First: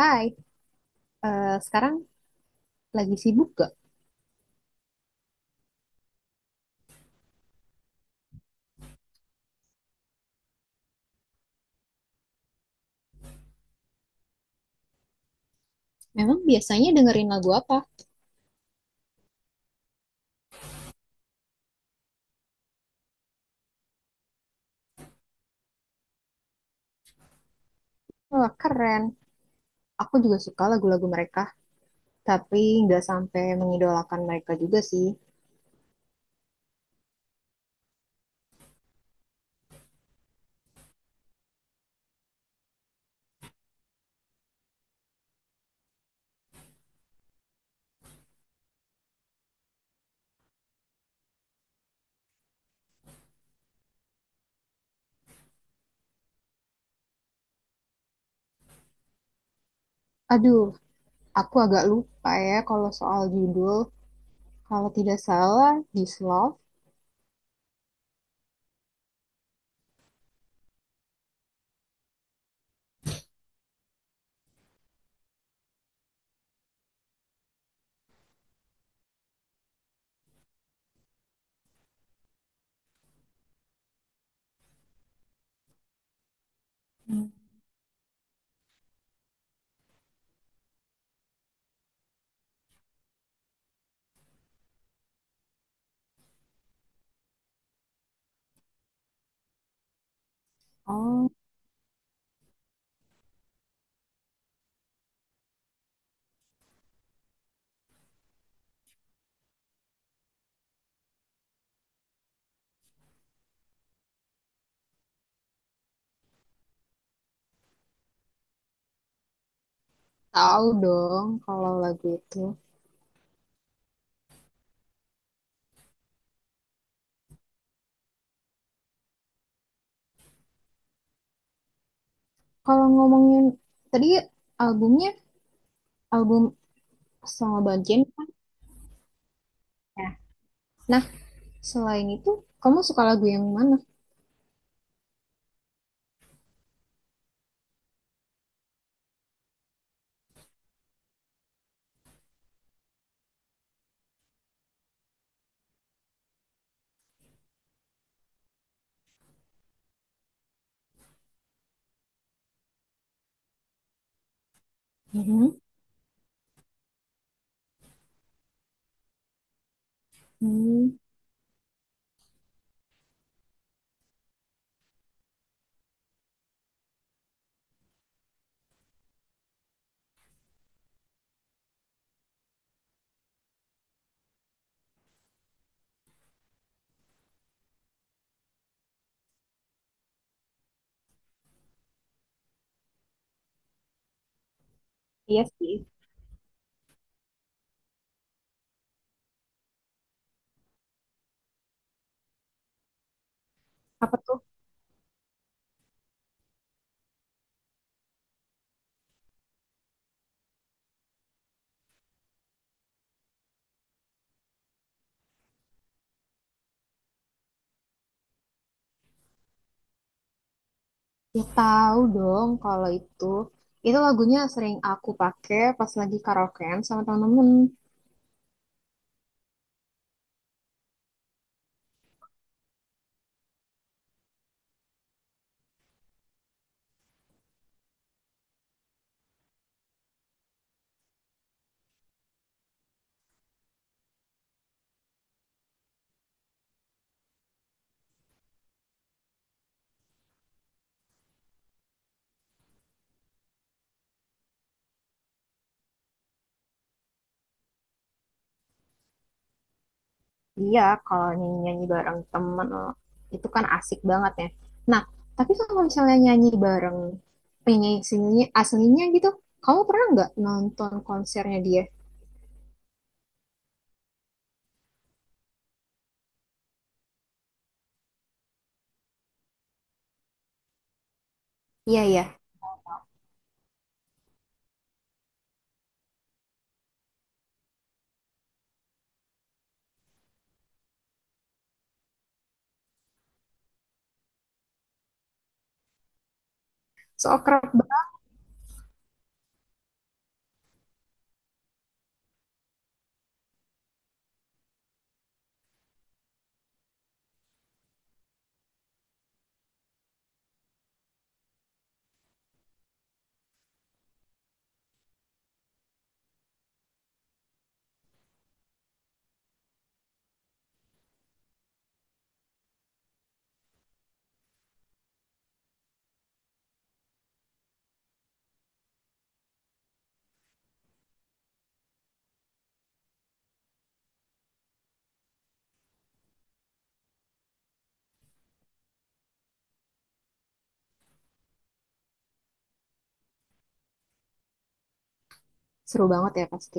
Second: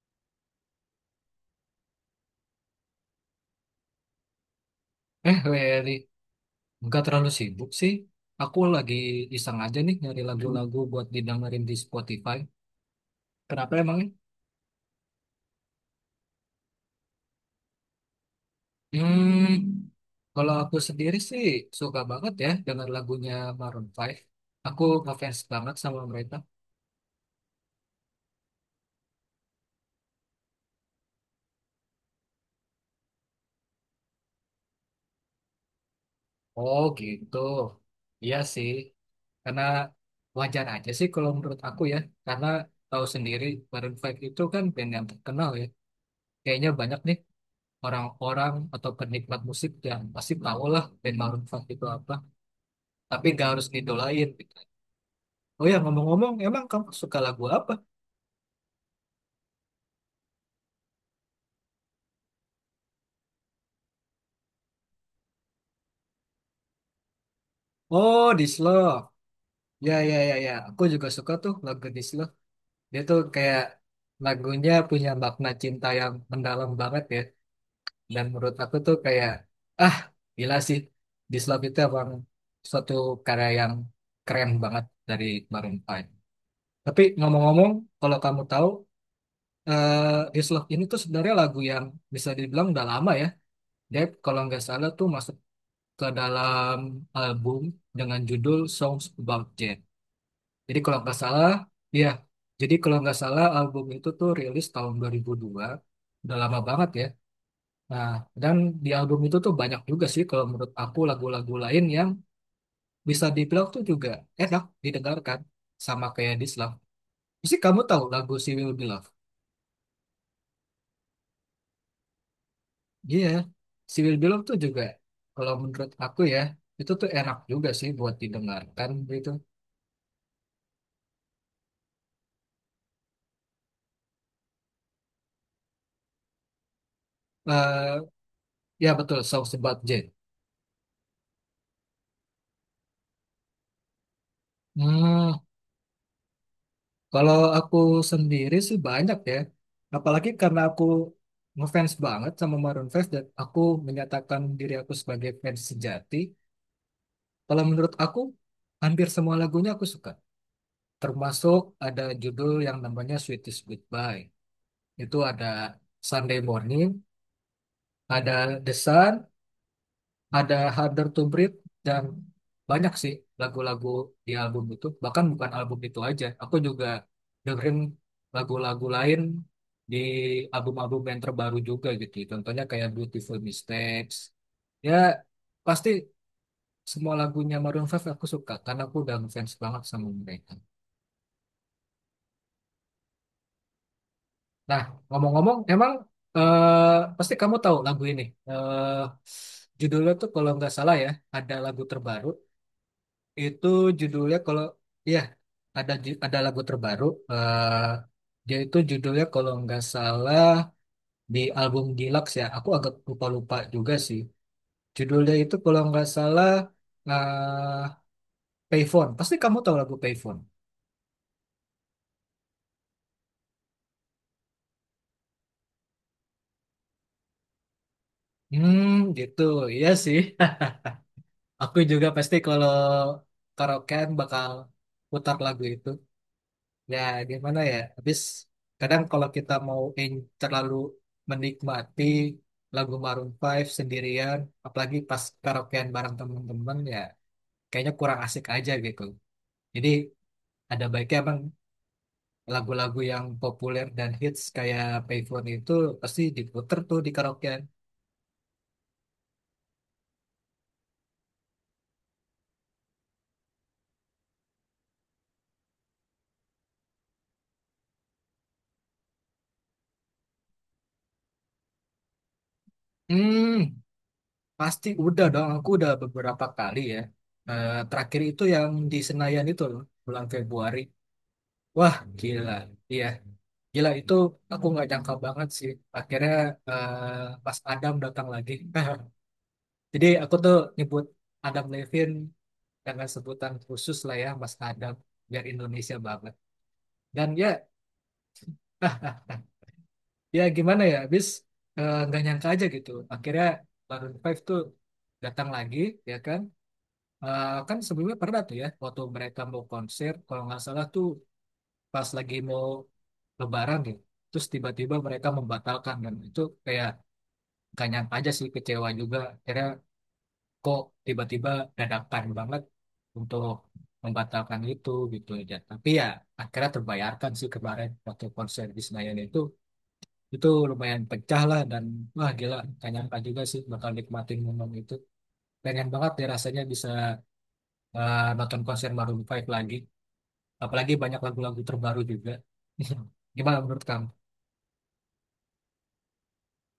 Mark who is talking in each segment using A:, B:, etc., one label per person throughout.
A: Hai, eh, sekarang lagi sibuk gak?
B: Eh, Wery, nggak terlalu sibuk sih. Aku lagi iseng aja nih nyari lagu-lagu buat didengerin di Spotify. Kenapa emangnya?
A: Memang biasanya dengerin lagu apa?
B: Hmm, Kalau aku sendiri sih suka banget ya dengar lagunya Maroon Five. Aku ngefans banget sama mereka.
A: Wah, keren. Aku juga suka lagu-lagu mereka, tapi nggak sampai mengidolakan mereka juga sih.
B: Oh gitu. Iya sih. Karena wajar aja sih kalau menurut aku ya. Karena tahu sendiri Maroon Five itu kan band yang terkenal ya. Kayaknya banyak nih orang-orang atau penikmat musik yang pasti tahu lah band Maroon 5 itu apa, tapi nggak harus ngidolain gitu. Oh ya ngomong-ngomong, emang kamu suka lagu apa?
A: Aduh, aku agak lupa ya kalau soal judul. Kalau tidak salah, This Love.
B: Oh, This Love. Ya ya ya ya, aku juga suka tuh lagu This Love. Dia tuh kayak lagunya punya makna cinta yang mendalam banget ya. Dan menurut aku tuh kayak ah gila sih, This Love itu emang suatu karya yang keren banget dari Maroon 5. Tapi
A: Hmm.
B: ngomong-ngomong, kalau kamu tahu This Love ini tuh sebenarnya lagu yang bisa dibilang udah lama ya. Dia kalau nggak salah tuh masuk ke dalam album dengan judul Songs About Jane. Jadi kalau nggak
A: Oh,
B: salah, ya. Jadi kalau nggak salah album itu tuh rilis tahun 2002. Udah lama banget ya. Nah, dan di album itu tuh banyak juga sih kalau menurut aku lagu-lagu lain yang bisa dibilang tuh juga enak didengarkan sama kayak This Love. Mesti kamu tahu lagu She Will Be Loved?
A: tahu dong kalau lagu itu.
B: Iya, Civil Below tuh juga kalau menurut aku ya itu tuh enak juga sih buat didengarkan gitu.
A: Kalau ngomongin tadi albumnya, album sama
B: eh
A: Banjen kan
B: Ya betul, Songs About Jane.
A: ya. Nah, selain itu, kamu suka lagu yang mana?
B: Hmm, Kalau aku sendiri sih banyak ya. Apalagi karena aku ngefans banget sama Maroon Five. Dan aku menyatakan diri aku sebagai fans sejati. Kalau menurut aku hampir semua lagunya aku suka. Termasuk ada judul yang namanya Sweetest Goodbye. Itu ada
A: Mhm.
B: Sunday Morning, ada The Sun, ada
A: Hmm,
B: Harder to Breathe, dan banyak sih lagu-lagu di album itu. Bahkan bukan album itu aja, aku juga dengerin lagu-lagu lain di album-album yang terbaru juga gitu, contohnya kayak Beautiful Mistakes. Ya pasti semua lagunya Maroon 5 aku suka karena aku udah ngefans banget sama mereka. Nah,
A: iya
B: ngomong-ngomong
A: sih.
B: emang pasti kamu tahu lagu ini. eh Judulnya tuh kalau nggak salah ya, ada lagu terbaru. Itu
A: Apa
B: judulnya
A: tuh?
B: kalau ya, ada ada lagu terbaru. eh Dia itu judulnya kalau nggak salah di album Deluxe ya. Aku agak lupa-lupa juga sih. Judulnya itu kalau nggak salah eh Payphone. Pasti kamu tahu lagu Payphone.
A: Ya tahu dong kalau itu. Itu lagunya sering aku pakai pas lagi karaokean sama temen-temen.
B: Hmm, Gitu. Iya sih. Aku juga pasti kalau karaokean bakal putar lagu itu. Ya, gimana ya? Habis kadang kalau kita mau terlalu menikmati lagu Maroon Five sendirian, apalagi pas karaokean bareng temen-temen ya, kayaknya kurang asik aja gitu. Jadi ada baiknya emang lagu-lagu yang populer dan hits kayak Payphone itu pasti diputer tuh di karaokean.
A: Iya, kalau nyanyi-nyanyi bareng temen eh, itu kan asik banget ya. Nah, tapi kalau misalnya nyanyi bareng penyanyi sininya aslinya gitu, kamu pernah nggak nonton konsernya dia?
B: Hmm, Pasti udah dong. Aku udah beberapa kali ya. Eh, terakhir itu yang di Senayan itu loh, bulan Februari. Wah,
A: Iya, iya.
B: gila. Iya. Gila itu aku nggak jangka banget sih. Akhirnya eh, pas Adam datang lagi. Jadi aku tuh nyebut Adam Levin dengan sebutan khusus lah ya Mas Adam, biar Indonesia banget. Dan
A: So
B: ya,
A: kerap banget,
B: ah ya gimana ya, nggak nyangka aja gitu. Akhirnya Maroon Five tuh datang lagi, ya kan. Eh, kan sebelumnya pernah tuh ya waktu mereka mau konser, kalau nggak salah tuh pas lagi mau lebaran gitu, terus tiba-tiba mereka membatalkan. Dan itu kayak gak nyangka aja sih, kecewa juga akhirnya. Kok tiba-tiba dadakan banget untuk membatalkan itu gitu aja. Tapi ya akhirnya terbayarkan sih kemarin waktu konser di Senayan itu. Itu lumayan pecah lah, dan wah gila, gak nyangka juga sih bakal nikmatin momen itu. Pengen banget ya rasanya bisa nonton konser Maroon Five lagi, apalagi banyak lagu-lagu terbaru juga. Gimana menurut kamu?
A: seru banget ya pasti.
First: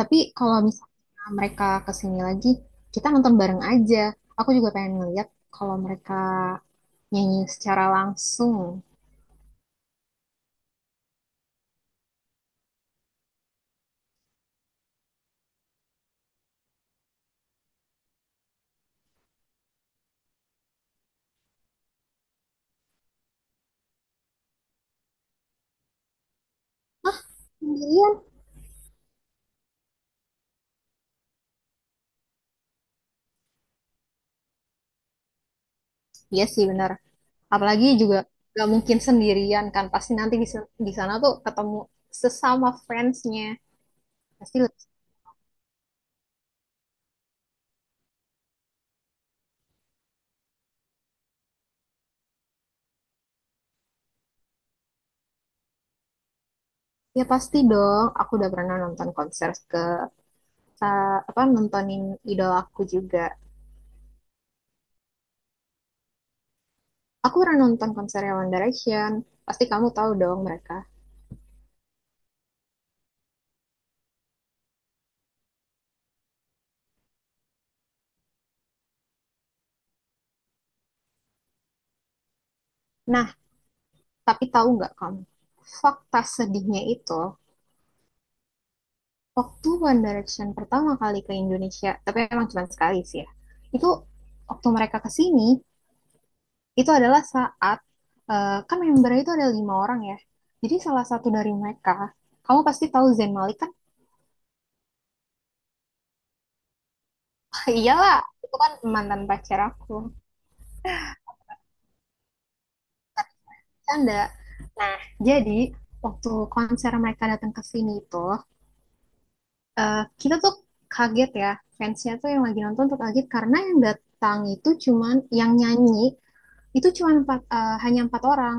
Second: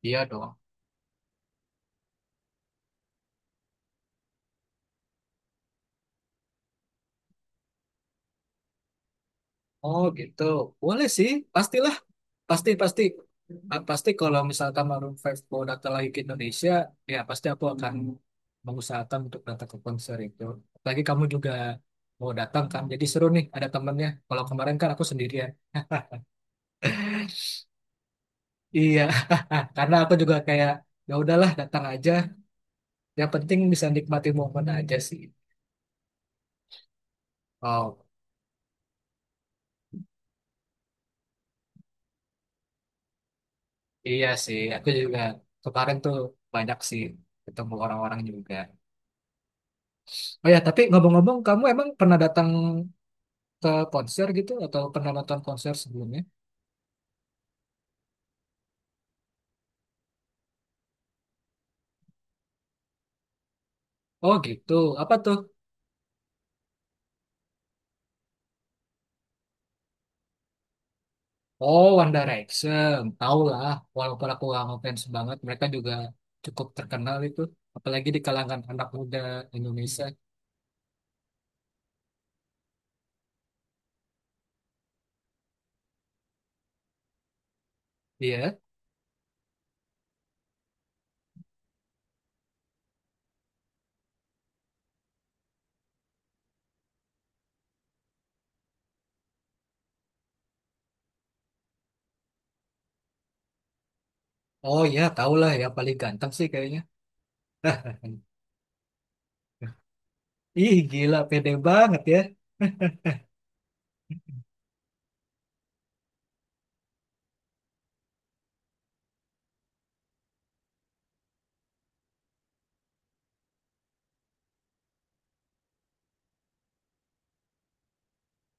A: Tapi
B: Iya dong.
A: kalau misalnya mereka kesini lagi, kita nonton bareng aja. Aku juga pengen ngeliat kalau mereka nyanyi secara langsung.
B: Oh gitu, boleh sih, pastilah, pasti pasti. Pasti kalau misalkan Maroon Five mau datang lagi ke Indonesia, ya pasti aku akan mengusahakan untuk datang ke konser itu. Lagi kamu juga mau datang kan, jadi seru nih ada temennya. Kalau kemarin kan aku sendirian.
A: Sendirian.
B: Iya, karena aku juga kayak ya udahlah datang aja. Yang penting bisa nikmati momen aja sih.
A: Iya sih, benar. Apalagi
B: Oh
A: juga gak mungkin sendirian kan, pasti nanti di sana tuh ketemu sesama fansnya,
B: iya
A: pasti.
B: sih, aku juga kemarin tuh banyak sih ketemu orang-orang juga. Oh ya, tapi ngomong-ngomong, kamu emang pernah datang ke konser gitu atau pernah nonton konser sebelumnya?
A: Ya pasti dong, aku udah pernah nonton konser apa nontonin idola aku juga.
B: Oh gitu, apa tuh?
A: Aku pernah nonton konser One Direction, pasti kamu tahu dong mereka.
B: Oh One Direction, tau lah. Walaupun aku gak ngefans banget, mereka juga cukup terkenal itu. Apalagi di kalangan anak muda Indonesia.
A: Nah, tapi tahu nggak kamu fakta sedihnya itu?
B: Iya,
A: Waktu One Direction pertama kali ke Indonesia, tapi emang cuma sekali sih ya. Itu waktu mereka ke sini, itu adalah saat eh, kan membernya itu ada lima orang ya. Jadi salah satu dari mereka, kamu pasti tahu Zayn Malik kan?
B: oh ya, tau lah ya, paling ganteng sih kayaknya.
A: Iyalah, itu kan mantan pacar aku.
B: Ih gila, pede banget ya.
A: Canda. Nah, jadi waktu konser mereka datang ke sini itu, eh, kita tuh kaget ya. Fansnya tuh yang lagi nonton tuh kaget karena yang datang itu cuman yang nyanyi itu cuma empat eh, hanya empat orang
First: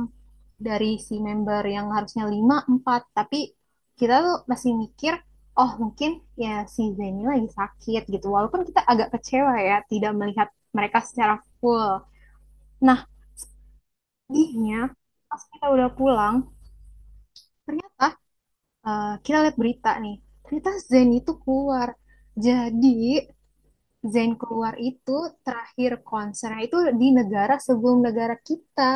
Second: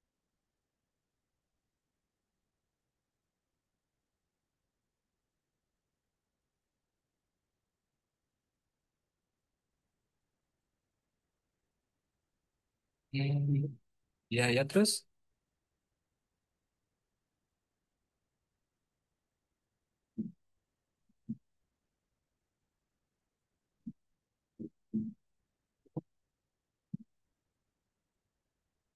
A: dari si member yang harusnya lima empat. Tapi kita tuh masih mikir, oh mungkin ya si Zeni lagi sakit gitu, walaupun kita agak kecewa ya tidak melihat mereka secara full. Nah,
B: Hmm. Ya ya
A: paginya
B: terus.
A: pas kita udah pulang, ternyata eh, kita lihat berita nih, ternyata Zeni itu keluar. Jadi Zayn keluar itu terakhir konsernya itu di negara sebelum negara kita.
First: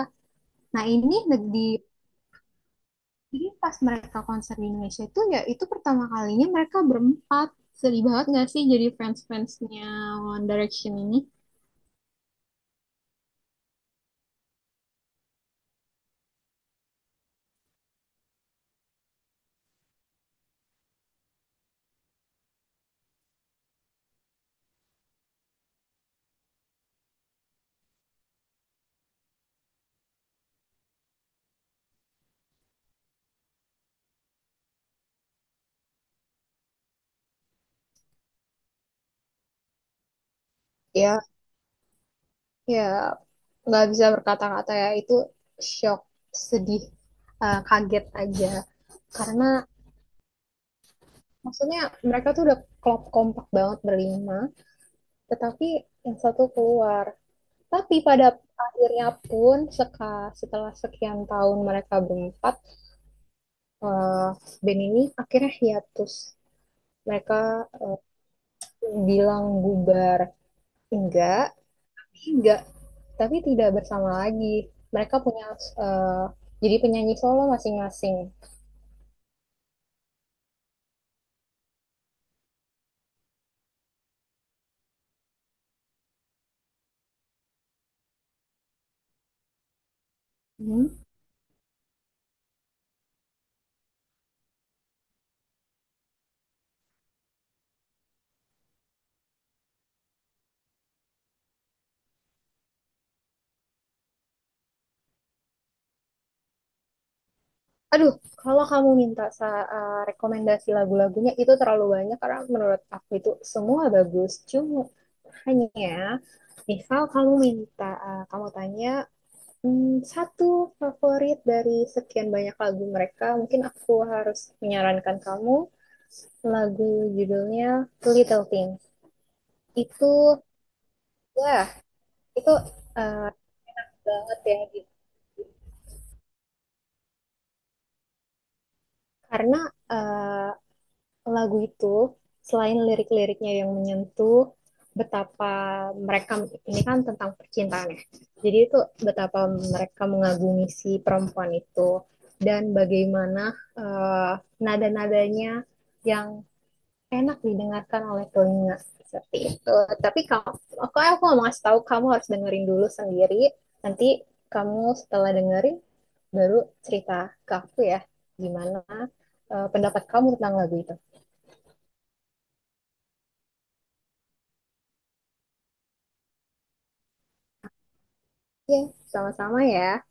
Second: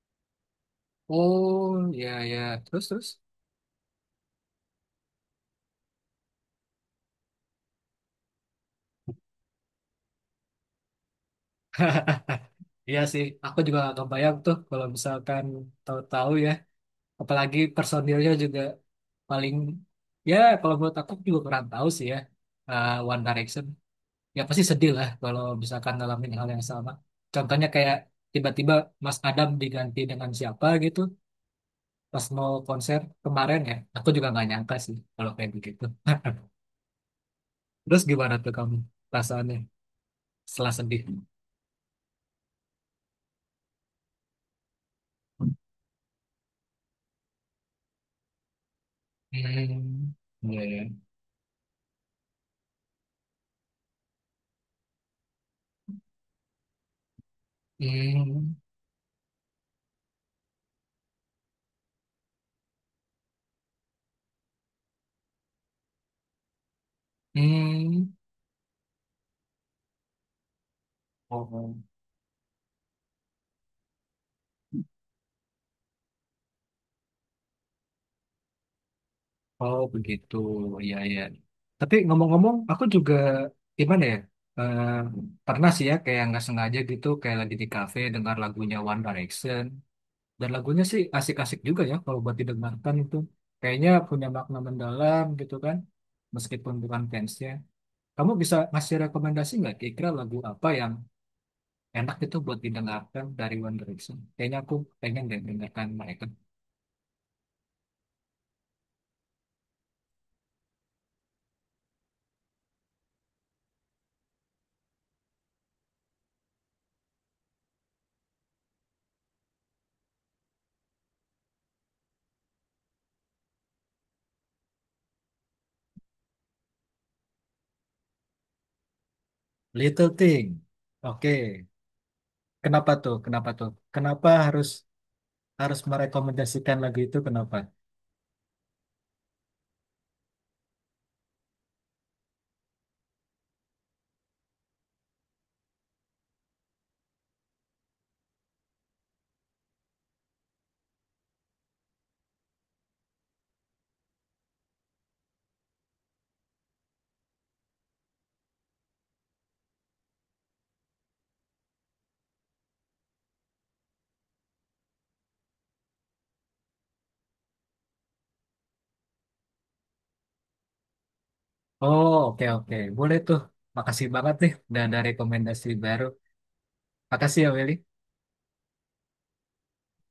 A: Nah, ini di
B: Oh ya ya terus terus.
A: jadi pas mereka konser di Indonesia itu ya itu pertama kalinya mereka berempat. Sedih banget gak sih jadi fans-fansnya One Direction ini?
B: Iya sih, aku juga gak kebayang tuh kalau misalkan tahu-tahu ya, apalagi personilnya juga paling, ya kalau menurut aku juga kurang tahu sih ya, One Direction ya pasti sedih lah kalau misalkan ngalamin hal yang sama. Contohnya kayak tiba-tiba Mas Adam diganti dengan siapa gitu pas mau konser kemarin, ya aku juga nggak nyangka sih kalau kayak begitu. Terus gimana tuh kamu perasaannya setelah sedih.
A: Ya, ya, nggak bisa berkata-kata ya itu, shock, sedih, eh, kaget aja. Karena
B: Hmm, iya ya.
A: maksudnya mereka tuh udah klop kompak banget berlima, tetapi yang satu keluar. Tapi pada
B: Hmm.
A: akhirnya pun setelah sekian tahun mereka berempat, eh, band ini akhirnya hiatus. Mereka
B: Hmm.
A: bilang bubar, enggak
B: Oh.
A: enggak, tapi tidak bersama lagi. Mereka punya eh, jadi penyanyi solo masing-masing.
B: Oh begitu, iya iya. Tapi ngomong-ngomong, aku juga gimana ya? eh, Pernah sih ya kayak nggak sengaja gitu, kayak lagi di kafe dengar lagunya One Direction, dan lagunya sih
A: Hmm.
B: asik-asik juga ya kalau buat didengarkan itu. Kayaknya punya makna mendalam gitu kan, meskipun bukan fansnya. Kamu bisa ngasih rekomendasi nggak kira-kira lagu apa yang enak itu buat didengarkan dari One Direction? Kayaknya aku pengen deh dengarkan mereka.
A: Aduh, kalau kamu minta eh, rekomendasi lagu-lagunya itu terlalu banyak karena menurut aku itu semua bagus, cuma hanya misal kamu minta eh, kamu tanya satu favorit dari sekian banyak lagu mereka, mungkin aku harus menyarankan kamu lagu, judulnya Little Thing.
B: Little
A: Itu,
B: Thing,
A: wah,
B: oke.
A: itu
B: Kenapa tuh?
A: eh,
B: Kenapa tuh? Kenapa
A: banget ya
B: harus
A: gitu.
B: harus merekomendasikan lagu itu? Kenapa?
A: Karena eh, lagu itu selain lirik-liriknya yang menyentuh, betapa mereka, ini kan tentang percintaan ya. Jadi itu betapa mereka mengagumi si perempuan itu, dan bagaimana eh, nada-nadanya yang enak didengarkan oleh telinga seperti itu. Tapi kalau aku mau ngasih tahu, kamu harus dengerin dulu sendiri. Nanti kamu setelah dengerin baru cerita ke aku ya, gimana eh, pendapat kamu tentang lagu itu.
B: Oh, oke oke. Boleh tuh. Makasih banget nih udah ada rekomendasi baru. Makasih ya Willy.
A: Ya, yeah, sama-sama ya.